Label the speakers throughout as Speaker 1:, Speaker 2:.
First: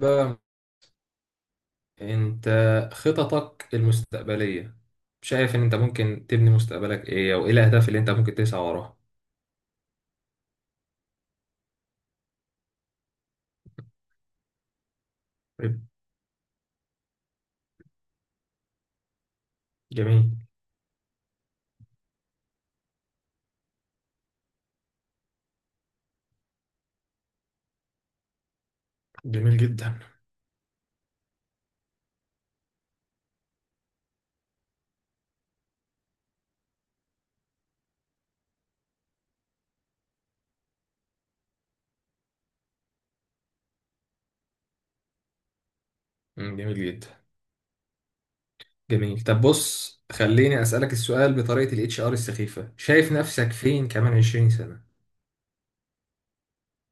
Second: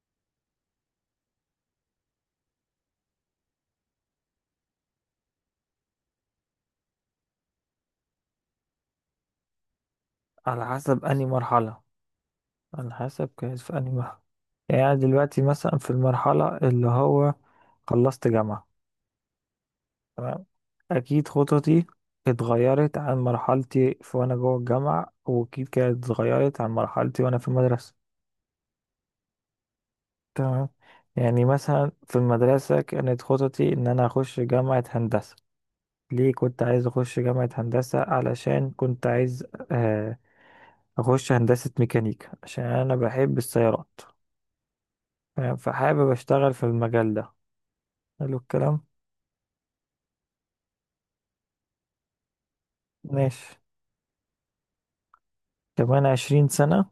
Speaker 1: بقى انت، خططك المستقبلية شايف ان انت ممكن تبني مستقبلك ايه، او ايه الاهداف اللي انت ممكن تسعى وراها؟
Speaker 2: على حسب أنهي مرحلة، على حسب كانت في أنهي مرحلة. يعني أنا دلوقتي مثلا
Speaker 1: طيب،
Speaker 2: في المرحلة اللي هو خلصت جامعة.
Speaker 1: جميل.
Speaker 2: تمام. أكيد خططي اتغيرت عن مرحلتي في وأنا جوه الجامعة، وأكيد كانت اتغيرت عن مرحلتي وأنا في المدرسة.
Speaker 1: جميل جدا.
Speaker 2: تمام. يعني مثلا في المدرسة كانت خططي إن أنا أخش جامعة هندسة. ليه كنت عايز أخش جامعة هندسة؟ علشان كنت عايز آه، أخش هندسة ميكانيكا عشان أنا بحب السيارات. تمام، فحابب اشتغل في
Speaker 1: جميل جدا.
Speaker 2: المجال ده. حلو الكلام.
Speaker 1: جميل، طب بص خليني اسألك السؤال بطريقة الاتش ار السخيفة، شايف نفسك
Speaker 2: ماشي.
Speaker 1: فين كمان 20 سنة؟
Speaker 2: كمان 20 سنة،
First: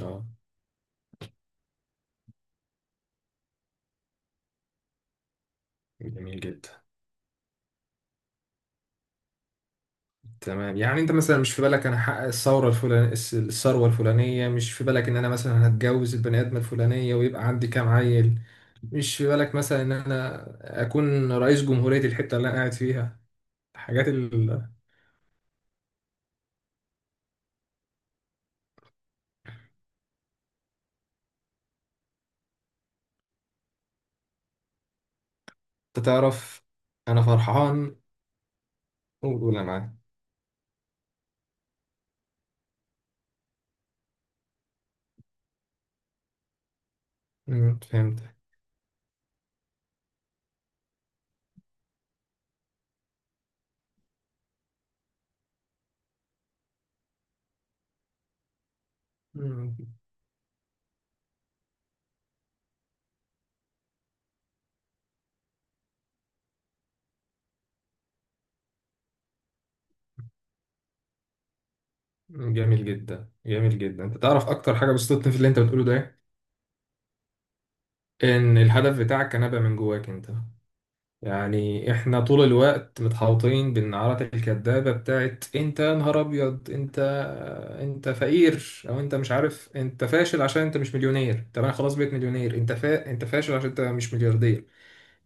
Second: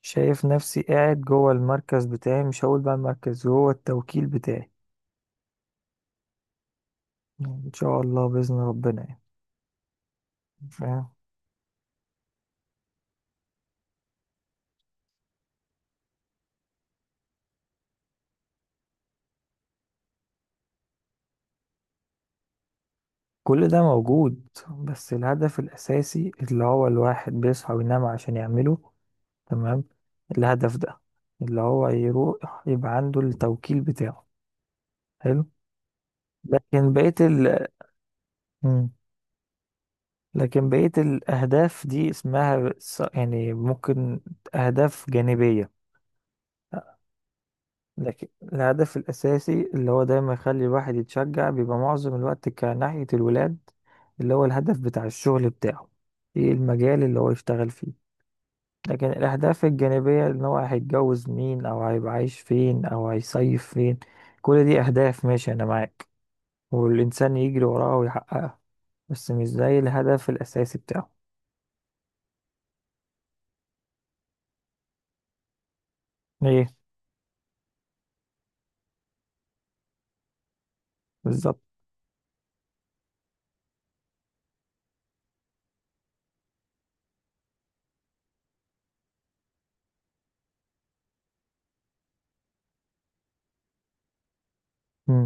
Speaker 1: اه.
Speaker 2: شايف نفسي قاعد جوه المركز بتاعي، مش هقول بقى المركز، جوه التوكيل بتاعي.
Speaker 1: جميل جدا.
Speaker 2: يعني ان شاء الله بإذن ربنا يعني.
Speaker 1: تمام، يعني
Speaker 2: فاهم.
Speaker 1: انت مثلا مش في بالك انا هحقق الثوره الفلانيه، الثروه الفلانيه؟ مش في بالك ان انا مثلا هتجوز البني ادمه الفلانيه ويبقى عندي كام عيل؟ مش في بالك مثلا ان انا اكون رئيس جمهورية الحتة اللي انا قاعد فيها؟
Speaker 2: كل ده
Speaker 1: الحاجات
Speaker 2: موجود،
Speaker 1: اللي،
Speaker 2: بس الهدف الأساسي اللي هو الواحد بيصحى وينام عشان يعمله، تمام، الهدف ده، اللي هو يروح يبقى عنده التوكيل بتاعه. حلو.
Speaker 1: انت تعرف،
Speaker 2: لكن بقية
Speaker 1: انا
Speaker 2: ال
Speaker 1: فرحان
Speaker 2: مم.
Speaker 1: وقول انا معاك.
Speaker 2: لكن بقية الأهداف دي اسمها يعني ممكن أهداف جانبية. لكن
Speaker 1: فهمت.
Speaker 2: الهدف الأساسي اللي هو دايما يخلي الواحد يتشجع بيبقى معظم الوقت كناحية الولاد، اللي هو الهدف بتاع الشغل بتاعه، ايه المجال اللي هو يشتغل فيه. لكن الأهداف
Speaker 1: أمم،
Speaker 2: الجانبية إن هو هيتجوز مين أو هيبقى عايش فين أو هيصيف فين، كل دي أهداف، ماشي أنا معاك، والإنسان يجري وراها ويحققها، بس مش زي الهدف الأساسي بتاعه.
Speaker 1: جميل جدا. جميل جدا، انت تعرف اكتر حاجة بسطتني في اللي انت بتقوله ده إيه؟
Speaker 2: ايه.
Speaker 1: ان الهدف بتاعك كان ابقى من جواك انت.
Speaker 2: بالظبط.
Speaker 1: يعني احنا طول الوقت متحوطين بالنعرات الكدابة بتاعت انت يا نهار ابيض، انت انت فقير، او انت مش عارف، انت فاشل عشان انت مش مليونير. طب انا خلاص بقيت مليونير، انت انت فاشل عشان انت مش ملياردير.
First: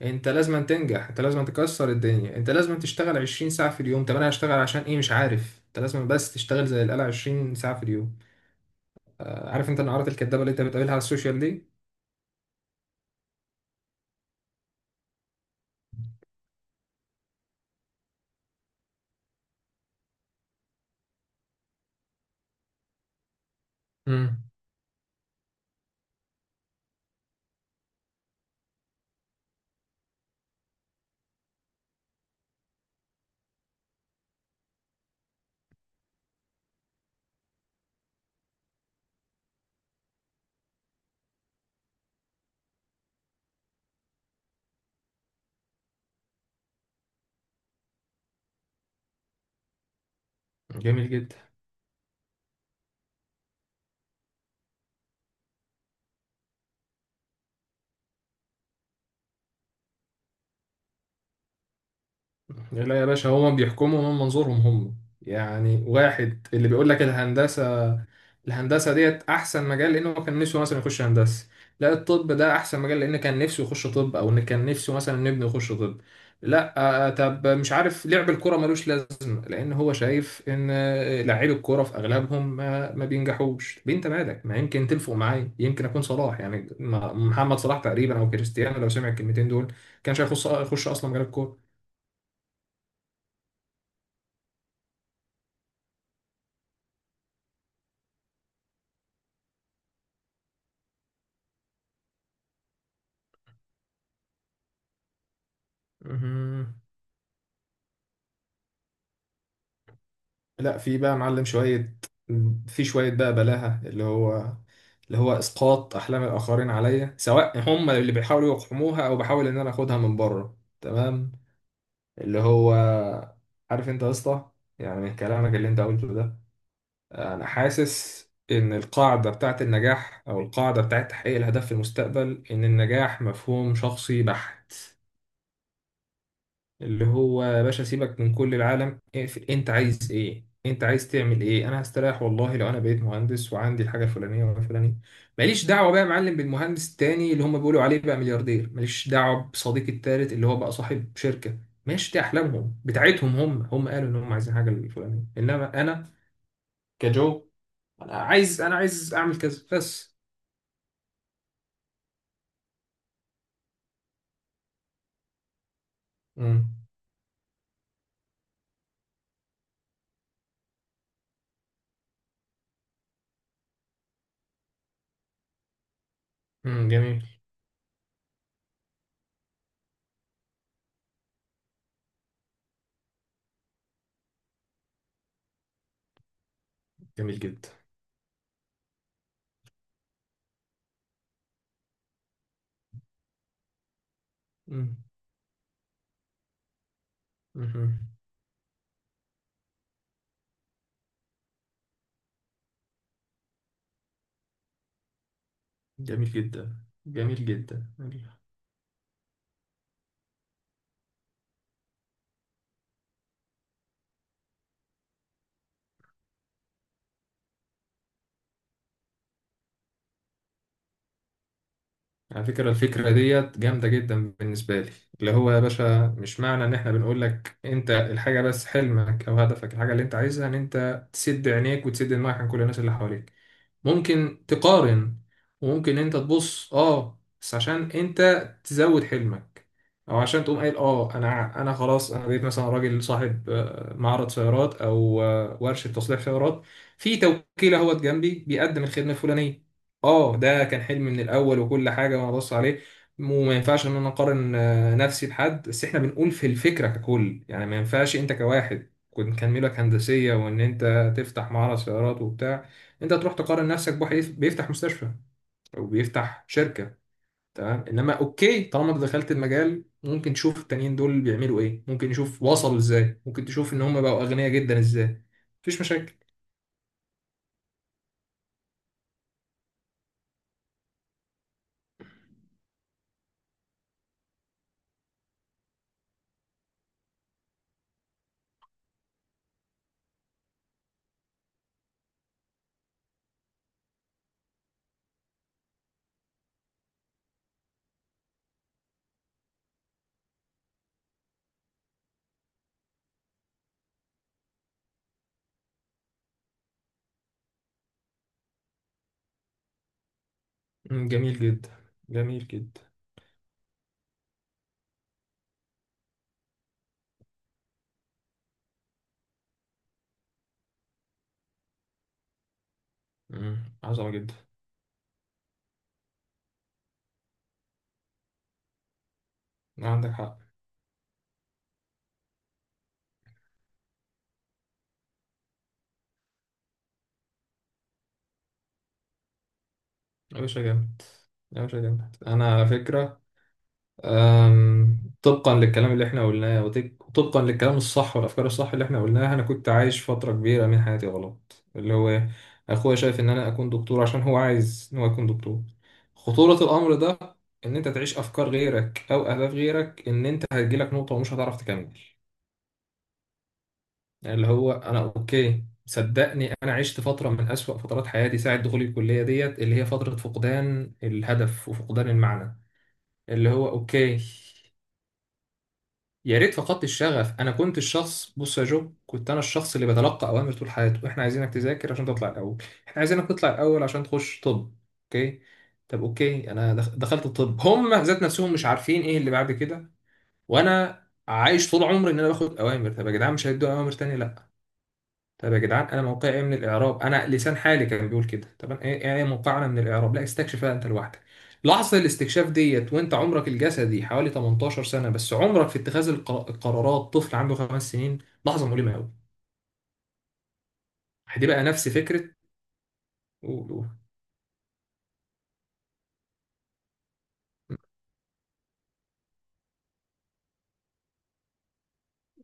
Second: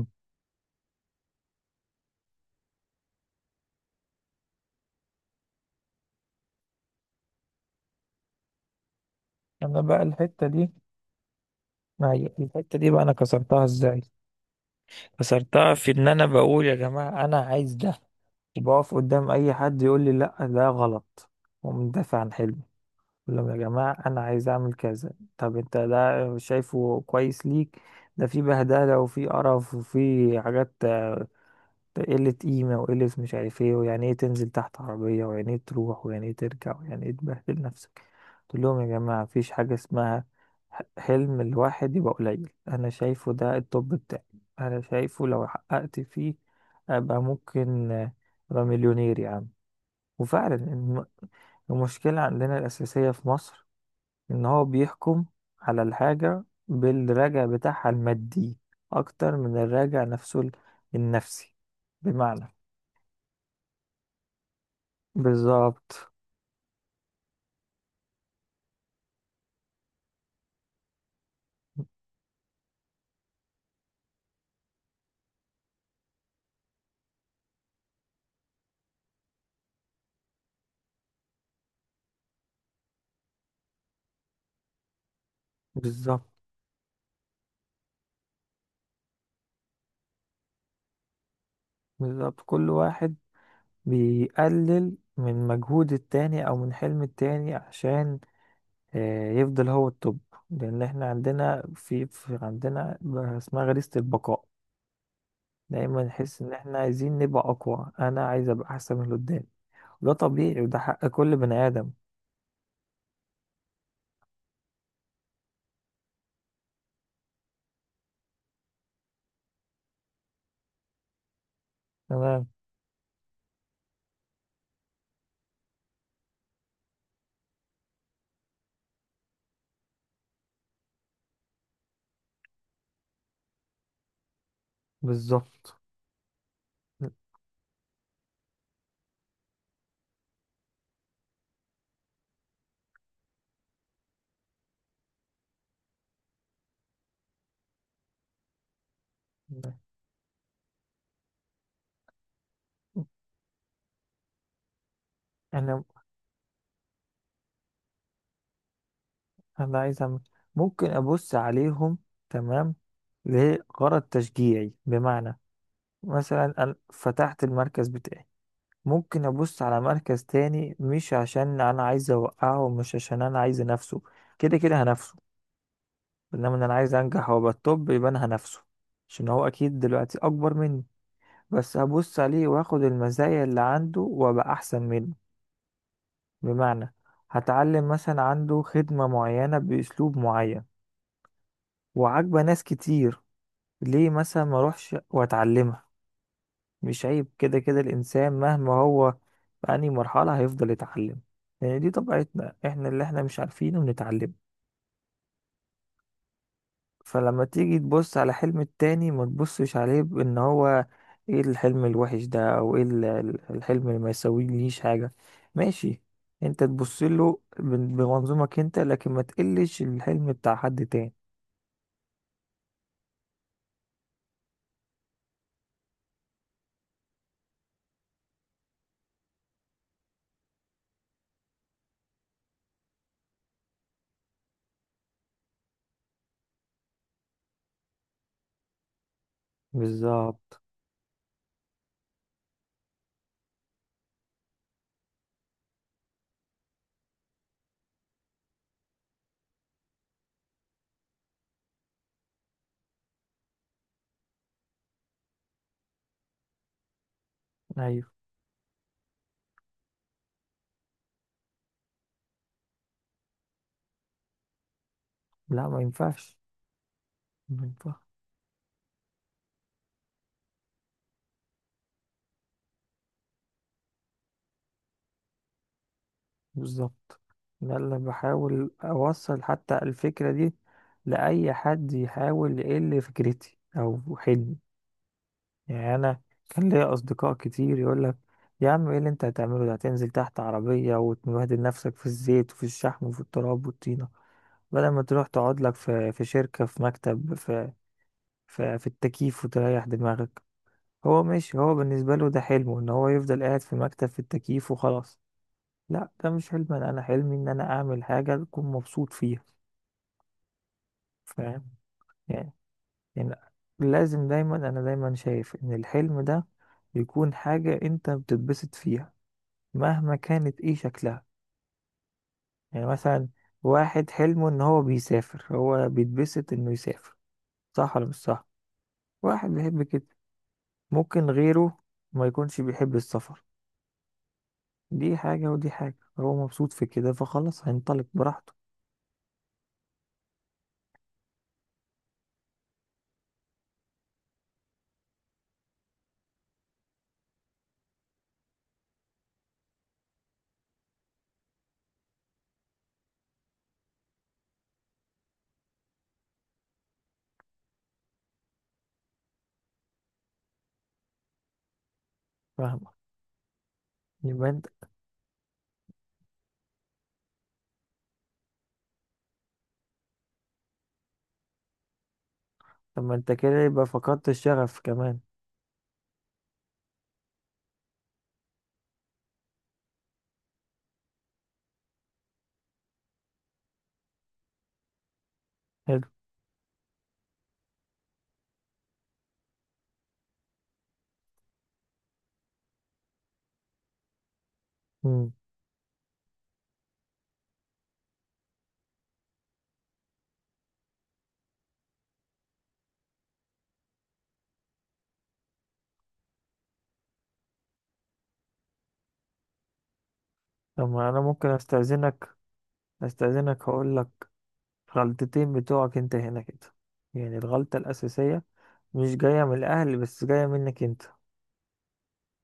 Speaker 1: انت لازم أن تنجح، انت لازم أن تكسر الدنيا، انت لازم أن تشتغل 20 ساعة في اليوم. طب انا هشتغل عشان ايه؟ مش عارف، انت لازم بس تشتغل زي القلع 20 ساعة في اليوم. عارف
Speaker 2: انا
Speaker 1: انت
Speaker 2: بقى
Speaker 1: النعرات الكدابة
Speaker 2: الحته
Speaker 1: اللي انت
Speaker 2: دي،
Speaker 1: بتقابلها على السوشيال دي؟
Speaker 2: ما هي الحته دي بقى انا كسرتها ازاي؟ كسرتها في ان انا بقول يا جماعه انا عايز ده، وبقف قدام اي حد يقول لي لا ده غلط، ومدافع عن حلمي. بقول لهم يا جماعه انا عايز
Speaker 1: امم،
Speaker 2: اعمل كذا. طب انت ده شايفه كويس ليك. ده في بهدله وفي قرف وفي حاجات، ده قلة قيمة وقلة مش عارف ايه، ويعني ايه تنزل تحت عربية، ويعني ايه تروح، ويعني ايه ترجع، ويعني ايه تبهدل نفسك. تقول لهم يا جماعة، مفيش حاجة اسمها حلم الواحد يبقى قليل. أنا شايفه ده التوب بتاعي، أنا شايفه لو حققت فيه أبقى ممكن أبقى مليونير يا عم. وفعلا
Speaker 1: جميل جدا.
Speaker 2: المشكلة عندنا الأساسية في مصر، إن هو بيحكم على الحاجة بالراجع بتاعها المادي أكتر من الراجع نفسه النفسي. بمعنى.
Speaker 1: لا يا باشا، هما بيحكموا من منظورهم هم. يعني
Speaker 2: بالظبط.
Speaker 1: واحد اللي بيقول لك الهندسة، الهندسة ديت أحسن مجال لأنه كان نفسه مثلا يخش هندسة. لا، الطب ده أحسن مجال لأن كان نفسه يخش طب، أو إن كان نفسه مثلا ابنه يخش طب. لا. طب مش عارف، لعب الكرة ملوش لازمة لأن هو شايف إن لاعبي الكرة في أغلبهم ما بينجحوش. طب أنت مالك؟ ما يمكن تلفق معايا، يمكن أكون
Speaker 2: بالظبط.
Speaker 1: صلاح، يعني محمد صلاح تقريبا، أو كريستيانو لو سمع الكلمتين دول كانش هيخش، يخش أصلا مجال الكورة.
Speaker 2: بالظبط. كل واحد بيقلل من مجهود التاني او من حلم التاني عشان يفضل هو التوب. لان احنا عندنا في عندنا اسمها غريزة البقاء، دايما نحس ان
Speaker 1: مهم.
Speaker 2: احنا عايزين نبقى اقوى، انا عايز ابقى احسن من اللي قدامي. ده طبيعي
Speaker 1: لا
Speaker 2: وده
Speaker 1: في
Speaker 2: حق
Speaker 1: بقى
Speaker 2: كل
Speaker 1: معلم
Speaker 2: بني ادم.
Speaker 1: شوية، في شوية بقى بلاهة، اللي هو اللي هو إسقاط أحلام الآخرين عليا، سواء هم اللي بيحاولوا يقحموها أو بحاول إن أنا آخدها من بره. تمام، اللي
Speaker 2: تمام.
Speaker 1: هو، عارف أنت يا اسطى، يعني من كلامك اللي أنت قلته ده أنا حاسس إن القاعدة بتاعت النجاح، أو القاعدة بتاعت تحقيق الهدف في المستقبل، إن النجاح مفهوم شخصي بحت.
Speaker 2: بالظبط.
Speaker 1: اللي هو يا باشا، سيبك من كل العالم، اقفل. انت عايز ايه؟ انت عايز تعمل ايه؟ انا هستريح والله لو انا بقيت مهندس وعندي الحاجه الفلانيه والفلانيه. ماليش دعوه بقى يا معلم بالمهندس التاني اللي هم بيقولوا عليه بقى ملياردير، ماليش دعوه بصديقي التالت اللي هو بقى صاحب شركه. ماشي، دي احلامهم بتاعتهم هم، هم قالوا ان هم عايزين حاجه الفلانيه، انما
Speaker 2: انا
Speaker 1: انا كجو، انا عايز اعمل كذا
Speaker 2: انا عايز
Speaker 1: بس.
Speaker 2: أعمل، ممكن ابص عليهم. تمام. لغرض تشجيعي. بمعنى، مثلا أنا
Speaker 1: امم.
Speaker 2: فتحت المركز بتاعي، ممكن أبص على مركز تاني، مش عشان أنا عايز أوقعه ومش عشان أنا عايز أنافسه، كده كده هنافسه، إنما إن أنا
Speaker 1: امم،
Speaker 2: عايز
Speaker 1: جميل.
Speaker 2: أنجح وأبقى التوب يبقى أنا هنافسه. عشان هو أكيد دلوقتي أكبر مني، بس هبص عليه وآخد المزايا اللي عنده وأبقى أحسن منه. بمعنى،
Speaker 1: جميل جدا.
Speaker 2: هتعلم مثلا عنده خدمة معينة بأسلوب معين وعاجبة ناس كتير، ليه مثلا ما أروحش
Speaker 1: امم.
Speaker 2: وأتعلمها؟ مش عيب، كده كده
Speaker 1: امم،
Speaker 2: الإنسان مهما هو في أي مرحلة هيفضل يتعلم. يعني دي طبيعتنا احنا، اللي احنا مش عارفينه بنتعلم.
Speaker 1: جميل جدا.
Speaker 2: فلما
Speaker 1: جميل
Speaker 2: تيجي
Speaker 1: جدا،
Speaker 2: تبص على حلم التاني ما تبصش عليه بإن هو ايه الحلم الوحش ده، أو ايه الحلم اللي ما يسويليش حاجة، ماشي، انت تبص له بمنظومك انت، لكن ما تقلش الحلم بتاع حد تاني.
Speaker 1: على فكرة، الفكرة ديت جامدة جدا بالنسبة لي. اللي هو يا باشا، مش معنى ان احنا بنقول لك انت الحاجة بس حلمك او هدفك الحاجة اللي انت عايزها، ان انت تسد عينيك وتسد دماغك عن كل الناس اللي حواليك. ممكن تقارن، وممكن انت تبص اه بس عشان انت تزود حلمك، او عشان تقوم
Speaker 2: بالظبط.
Speaker 1: قايل اه انا انا خلاص انا بقيت مثلا راجل صاحب معرض سيارات او ورشة تصليح سيارات. في توكيل اهوت جنبي بيقدم الخدمة الفلانية، اه ده كان حلمي من الاول، وكل حاجة وانا ببص عليه. وما ينفعش ان انا اقارن نفسي بحد. بس احنا بنقول في الفكرة ككل، يعني ما
Speaker 2: ايوه.
Speaker 1: ينفعش انت كواحد كنت كان ميولك هندسية وان انت تفتح معرض سيارات وبتاع، انت تروح تقارن نفسك بواحد بيفتح مستشفى
Speaker 2: لا ما
Speaker 1: او
Speaker 2: ينفعش.
Speaker 1: بيفتح شركه.
Speaker 2: ما
Speaker 1: تمام،
Speaker 2: ينفعش.
Speaker 1: انما اوكي طالما انت دخلت المجال، ممكن تشوف التانيين دول بيعملوا ايه، ممكن نشوف وصلوا ازاي، ممكن تشوف ان هم بقوا اغنياء جدا ازاي. مفيش مشاكل.
Speaker 2: بالظبط. ده اللي بحاول أوصل حتى الفكرة دي لأي حد يحاول يقل فكرتي أو حلمي. يعني أنا كان ليا أصدقاء كتير يقولك يا عم، إيه اللي أنت هتعمله ده؟ هتنزل تحت عربية وتبهدل نفسك في الزيت وفي الشحم وفي التراب والطينة، بدل ما تروح تقعد لك في في شركة في مكتب في في التكييف وتريح دماغك. هو ماشي، هو بالنسبة له ده حلمه إن هو يفضل قاعد في مكتب في التكييف وخلاص. لا ده مش حلم انا، أنا حلمي ان انا اعمل حاجه اكون مبسوط فيها.
Speaker 1: جميل
Speaker 2: فاهم.
Speaker 1: جدا. جميل
Speaker 2: يعني
Speaker 1: جدا.
Speaker 2: يعني لازم دايما، انا دايما شايف ان الحلم ده يكون حاجه انت بتتبسط فيها، مهما كانت ايه شكلها. يعني مثلا
Speaker 1: مم،
Speaker 2: واحد
Speaker 1: عظمه جدا.
Speaker 2: حلمه ان هو بيسافر، هو بيتبسط انه يسافر، صح ولا مش صح؟ واحد بيحب كده،
Speaker 1: عندك حق.
Speaker 2: ممكن غيره ما يكونش بيحب السفر، دي حاجه ودي حاجه، هو مبسوط في كده فخلاص هينطلق براحته.
Speaker 1: يا باشا جامد، يا باشا جامد. انا على فكره، طبقا للكلام اللي احنا قلناه وطبقا للكلام الصح والافكار الصح اللي احنا قلناها، انا كنت عايش فتره كبيره من حياتي غلط، اللي هو إيه؟ اخويا شايف ان انا اكون دكتور عشان هو عايز ان هو يكون دكتور. خطوره الامر ده ان انت تعيش افكار غيرك او اهداف غيرك، ان انت هتجيلك نقطه ومش هتعرف تكمل.
Speaker 2: فاهم.
Speaker 1: يعني اللي
Speaker 2: يبقى انت،
Speaker 1: هو انا، اوكي صدقني، انا عشت فتره من اسوأ فترات حياتي ساعه دخولي الكليه ديت، اللي هي فتره فقدان الهدف وفقدان المعنى.
Speaker 2: طب ما انت
Speaker 1: اللي
Speaker 2: كده
Speaker 1: هو
Speaker 2: يبقى
Speaker 1: اوكي،
Speaker 2: فقدت الشغف كمان.
Speaker 1: يا ريت فقدت الشغف. انا كنت الشخص، بص يا جو، كنت انا الشخص اللي بتلقى اوامر طول حياته. احنا عايزينك تذاكر عشان تطلع الاول، احنا عايزينك تطلع الاول عشان تخش طب. اوكي. طب
Speaker 2: حلو.
Speaker 1: اوكي انا دخلت الطب، هم ذات نفسهم مش عارفين ايه اللي بعد كده. وانا عايش طول عمري ان انا باخد اوامر، طب يا جدعان مش هيدوا اوامر تانية؟ لا.
Speaker 2: مم.
Speaker 1: طب يا جدعان، انا موقعي ايه من الاعراب؟ انا لسان حالي كان بيقول كده، طب انا ايه، ايه، إيه موقعنا من الاعراب؟ لا، استكشفها انت لوحدك. لحظه الاستكشاف ديت وانت عمرك الجسدي حوالي 18 سنه بس عمرك في اتخاذ القرارات طفل عنده 5 سنين، لحظه مؤلمه قوي.
Speaker 2: طب ما انا ممكن
Speaker 1: هتبقى نفس فكره
Speaker 2: استأذنك،
Speaker 1: و-
Speaker 2: استأذنك
Speaker 1: و-
Speaker 2: هقول لك غلطتين بتوعك انت هنا كده. يعني الغلطة الأساسية مش جاية من الأهل بس، جاية منك انت.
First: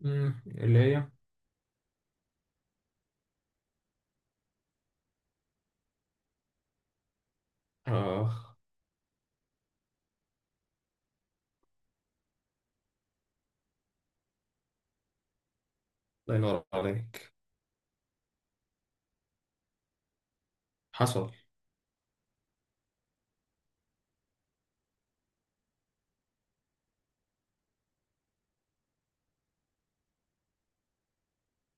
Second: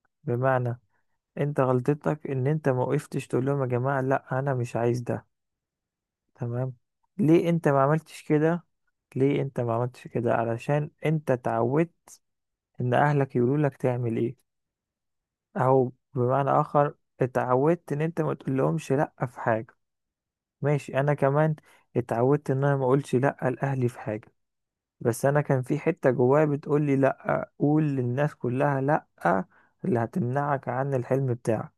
Speaker 1: اللي
Speaker 2: بمعنى،
Speaker 1: هي.
Speaker 2: انت غلطتك ان انت ما وقفتش تقول لهم يا جماعة لا انا مش عايز ده. تمام. ليه انت ما عملتش
Speaker 1: اخ،
Speaker 2: كده؟ ليه انت ما عملتش كده؟ علشان انت اتعودت ان اهلك يقولوا لك تعمل ايه، او
Speaker 1: الله
Speaker 2: بمعنى
Speaker 1: ينور
Speaker 2: اخر
Speaker 1: عليك،
Speaker 2: اتعودت ان انت ما تقول لهمش لا في حاجة. ماشي، انا
Speaker 1: حصل.
Speaker 2: كمان اتعودت ان انا ما اقولش لا لاهلي في حاجه، بس انا كان في حته جوايا بتقول لي لا، قول للناس كلها لا، اللي هتمنعك عن الحلم بتاعك.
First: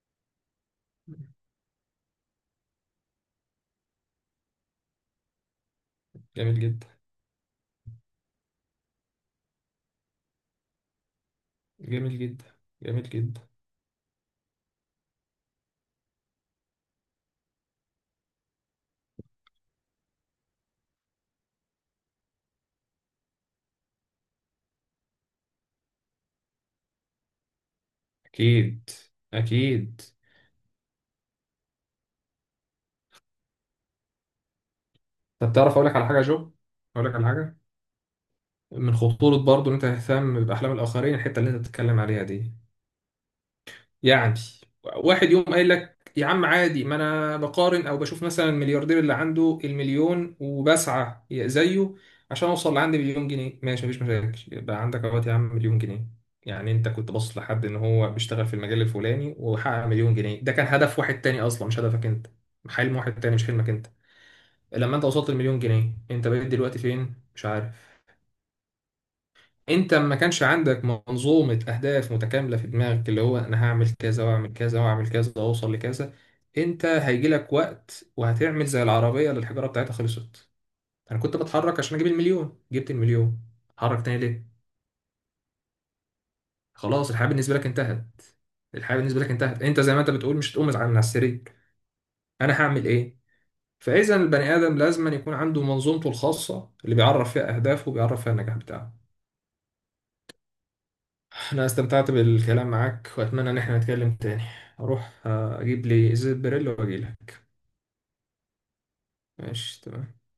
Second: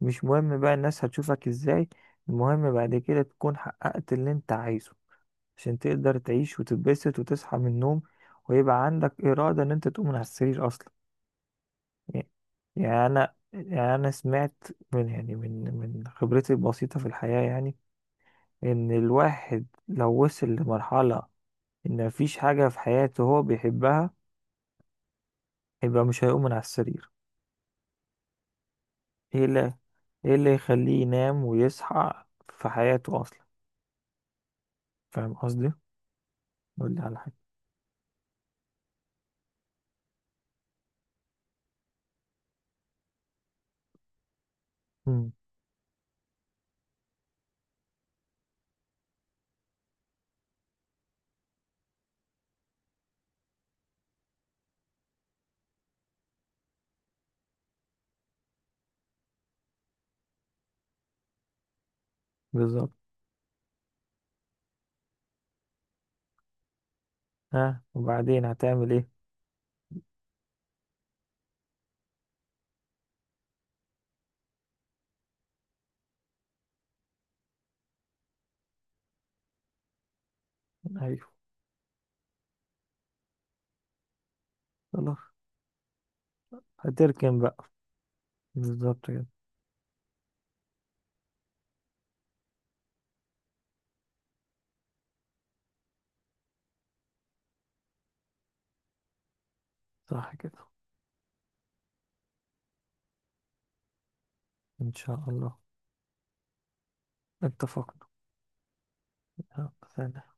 Speaker 2: مش مهم بقى الناس هتشوفك ازاي، المهم بعد كده تكون حققت اللي انت عايزه، عشان تقدر تعيش
Speaker 1: جميل جدا.
Speaker 2: وتتبسط وتصحى من النوم، ويبقى عندك اراده ان انت تقوم من على السرير اصلا.
Speaker 1: جميل
Speaker 2: يعني،
Speaker 1: جدا.
Speaker 2: يعني
Speaker 1: جميل
Speaker 2: انا،
Speaker 1: جدا.
Speaker 2: يعني انا سمعت من، يعني من خبرتي البسيطه في الحياه، يعني ان الواحد لو وصل لمرحلة ان مفيش حاجة في حياته هو بيحبها، يبقى مش هيقوم من على السرير.
Speaker 1: اكيد،
Speaker 2: ايه اللي،
Speaker 1: اكيد.
Speaker 2: ايه اللي يخليه ينام ويصحى في حياته اصلا؟ فاهم
Speaker 1: طب
Speaker 2: قصدي.
Speaker 1: تعرف اقول لك على حاجه يا جو؟
Speaker 2: قول لي
Speaker 1: اقول لك
Speaker 2: على
Speaker 1: على
Speaker 2: حاجة.
Speaker 1: حاجه، من خطورة برضه إن أنت تهتم بأحلام الآخرين الحتة اللي أنت بتتكلم عليها دي. يعني واحد
Speaker 2: امم.
Speaker 1: يوم قايل لك يا عم عادي، ما أنا بقارن أو بشوف مثلا الملياردير اللي عنده المليون وبسعى زيه عشان أوصل لعندي مليون جنيه. ماشي، مفيش مشاكل، يبقى عندك أهوت يا عم مليون جنيه. يعني أنت كنت باصص لحد إن هو بيشتغل في المجال الفلاني وحقق مليون جنيه، ده كان هدف واحد تاني أصلا، مش هدفك أنت.
Speaker 2: بالظبط.
Speaker 1: حلم واحد تاني مش حلمك أنت. لما أنت وصلت المليون جنيه، أنت بقيت دلوقتي فين؟ مش عارف.
Speaker 2: ها، وبعدين هتعمل ايه؟
Speaker 1: انت ما كانش عندك منظومة اهداف متكاملة في دماغك، اللي هو انا هعمل كذا واعمل كذا واعمل كذا واوصل لكذا. انت هيجي لك وقت وهتعمل زي العربية اللي الحجارة بتاعتها خلصت. انا
Speaker 2: ايوه.
Speaker 1: كنت بتحرك عشان اجيب المليون، جبت المليون، اتحرك تاني ليه؟
Speaker 2: خلاص.
Speaker 1: خلاص، الحياة
Speaker 2: هتركن
Speaker 1: بالنسبة
Speaker 2: بقى.
Speaker 1: لك انتهت. الحياة
Speaker 2: بالظبط
Speaker 1: بالنسبة
Speaker 2: كده.
Speaker 1: لك انتهت، انت زي ما انت بتقول مش هتقوم من على السرير. انا هعمل ايه؟ فاذا البني ادم لازم أن يكون عنده منظومته الخاصة اللي بيعرف فيها اهدافه وبيعرف فيها النجاح بتاعه.
Speaker 2: صح كده.
Speaker 1: أنا استمتعت بالكلام معاك وأتمنى إن احنا نتكلم تاني.
Speaker 2: ان
Speaker 1: أروح
Speaker 2: شاء الله.
Speaker 1: أجيب لي إزازة بريل وأجيلك.
Speaker 2: اتفقنا. ها،
Speaker 1: ماشي تمام.
Speaker 2: سلام.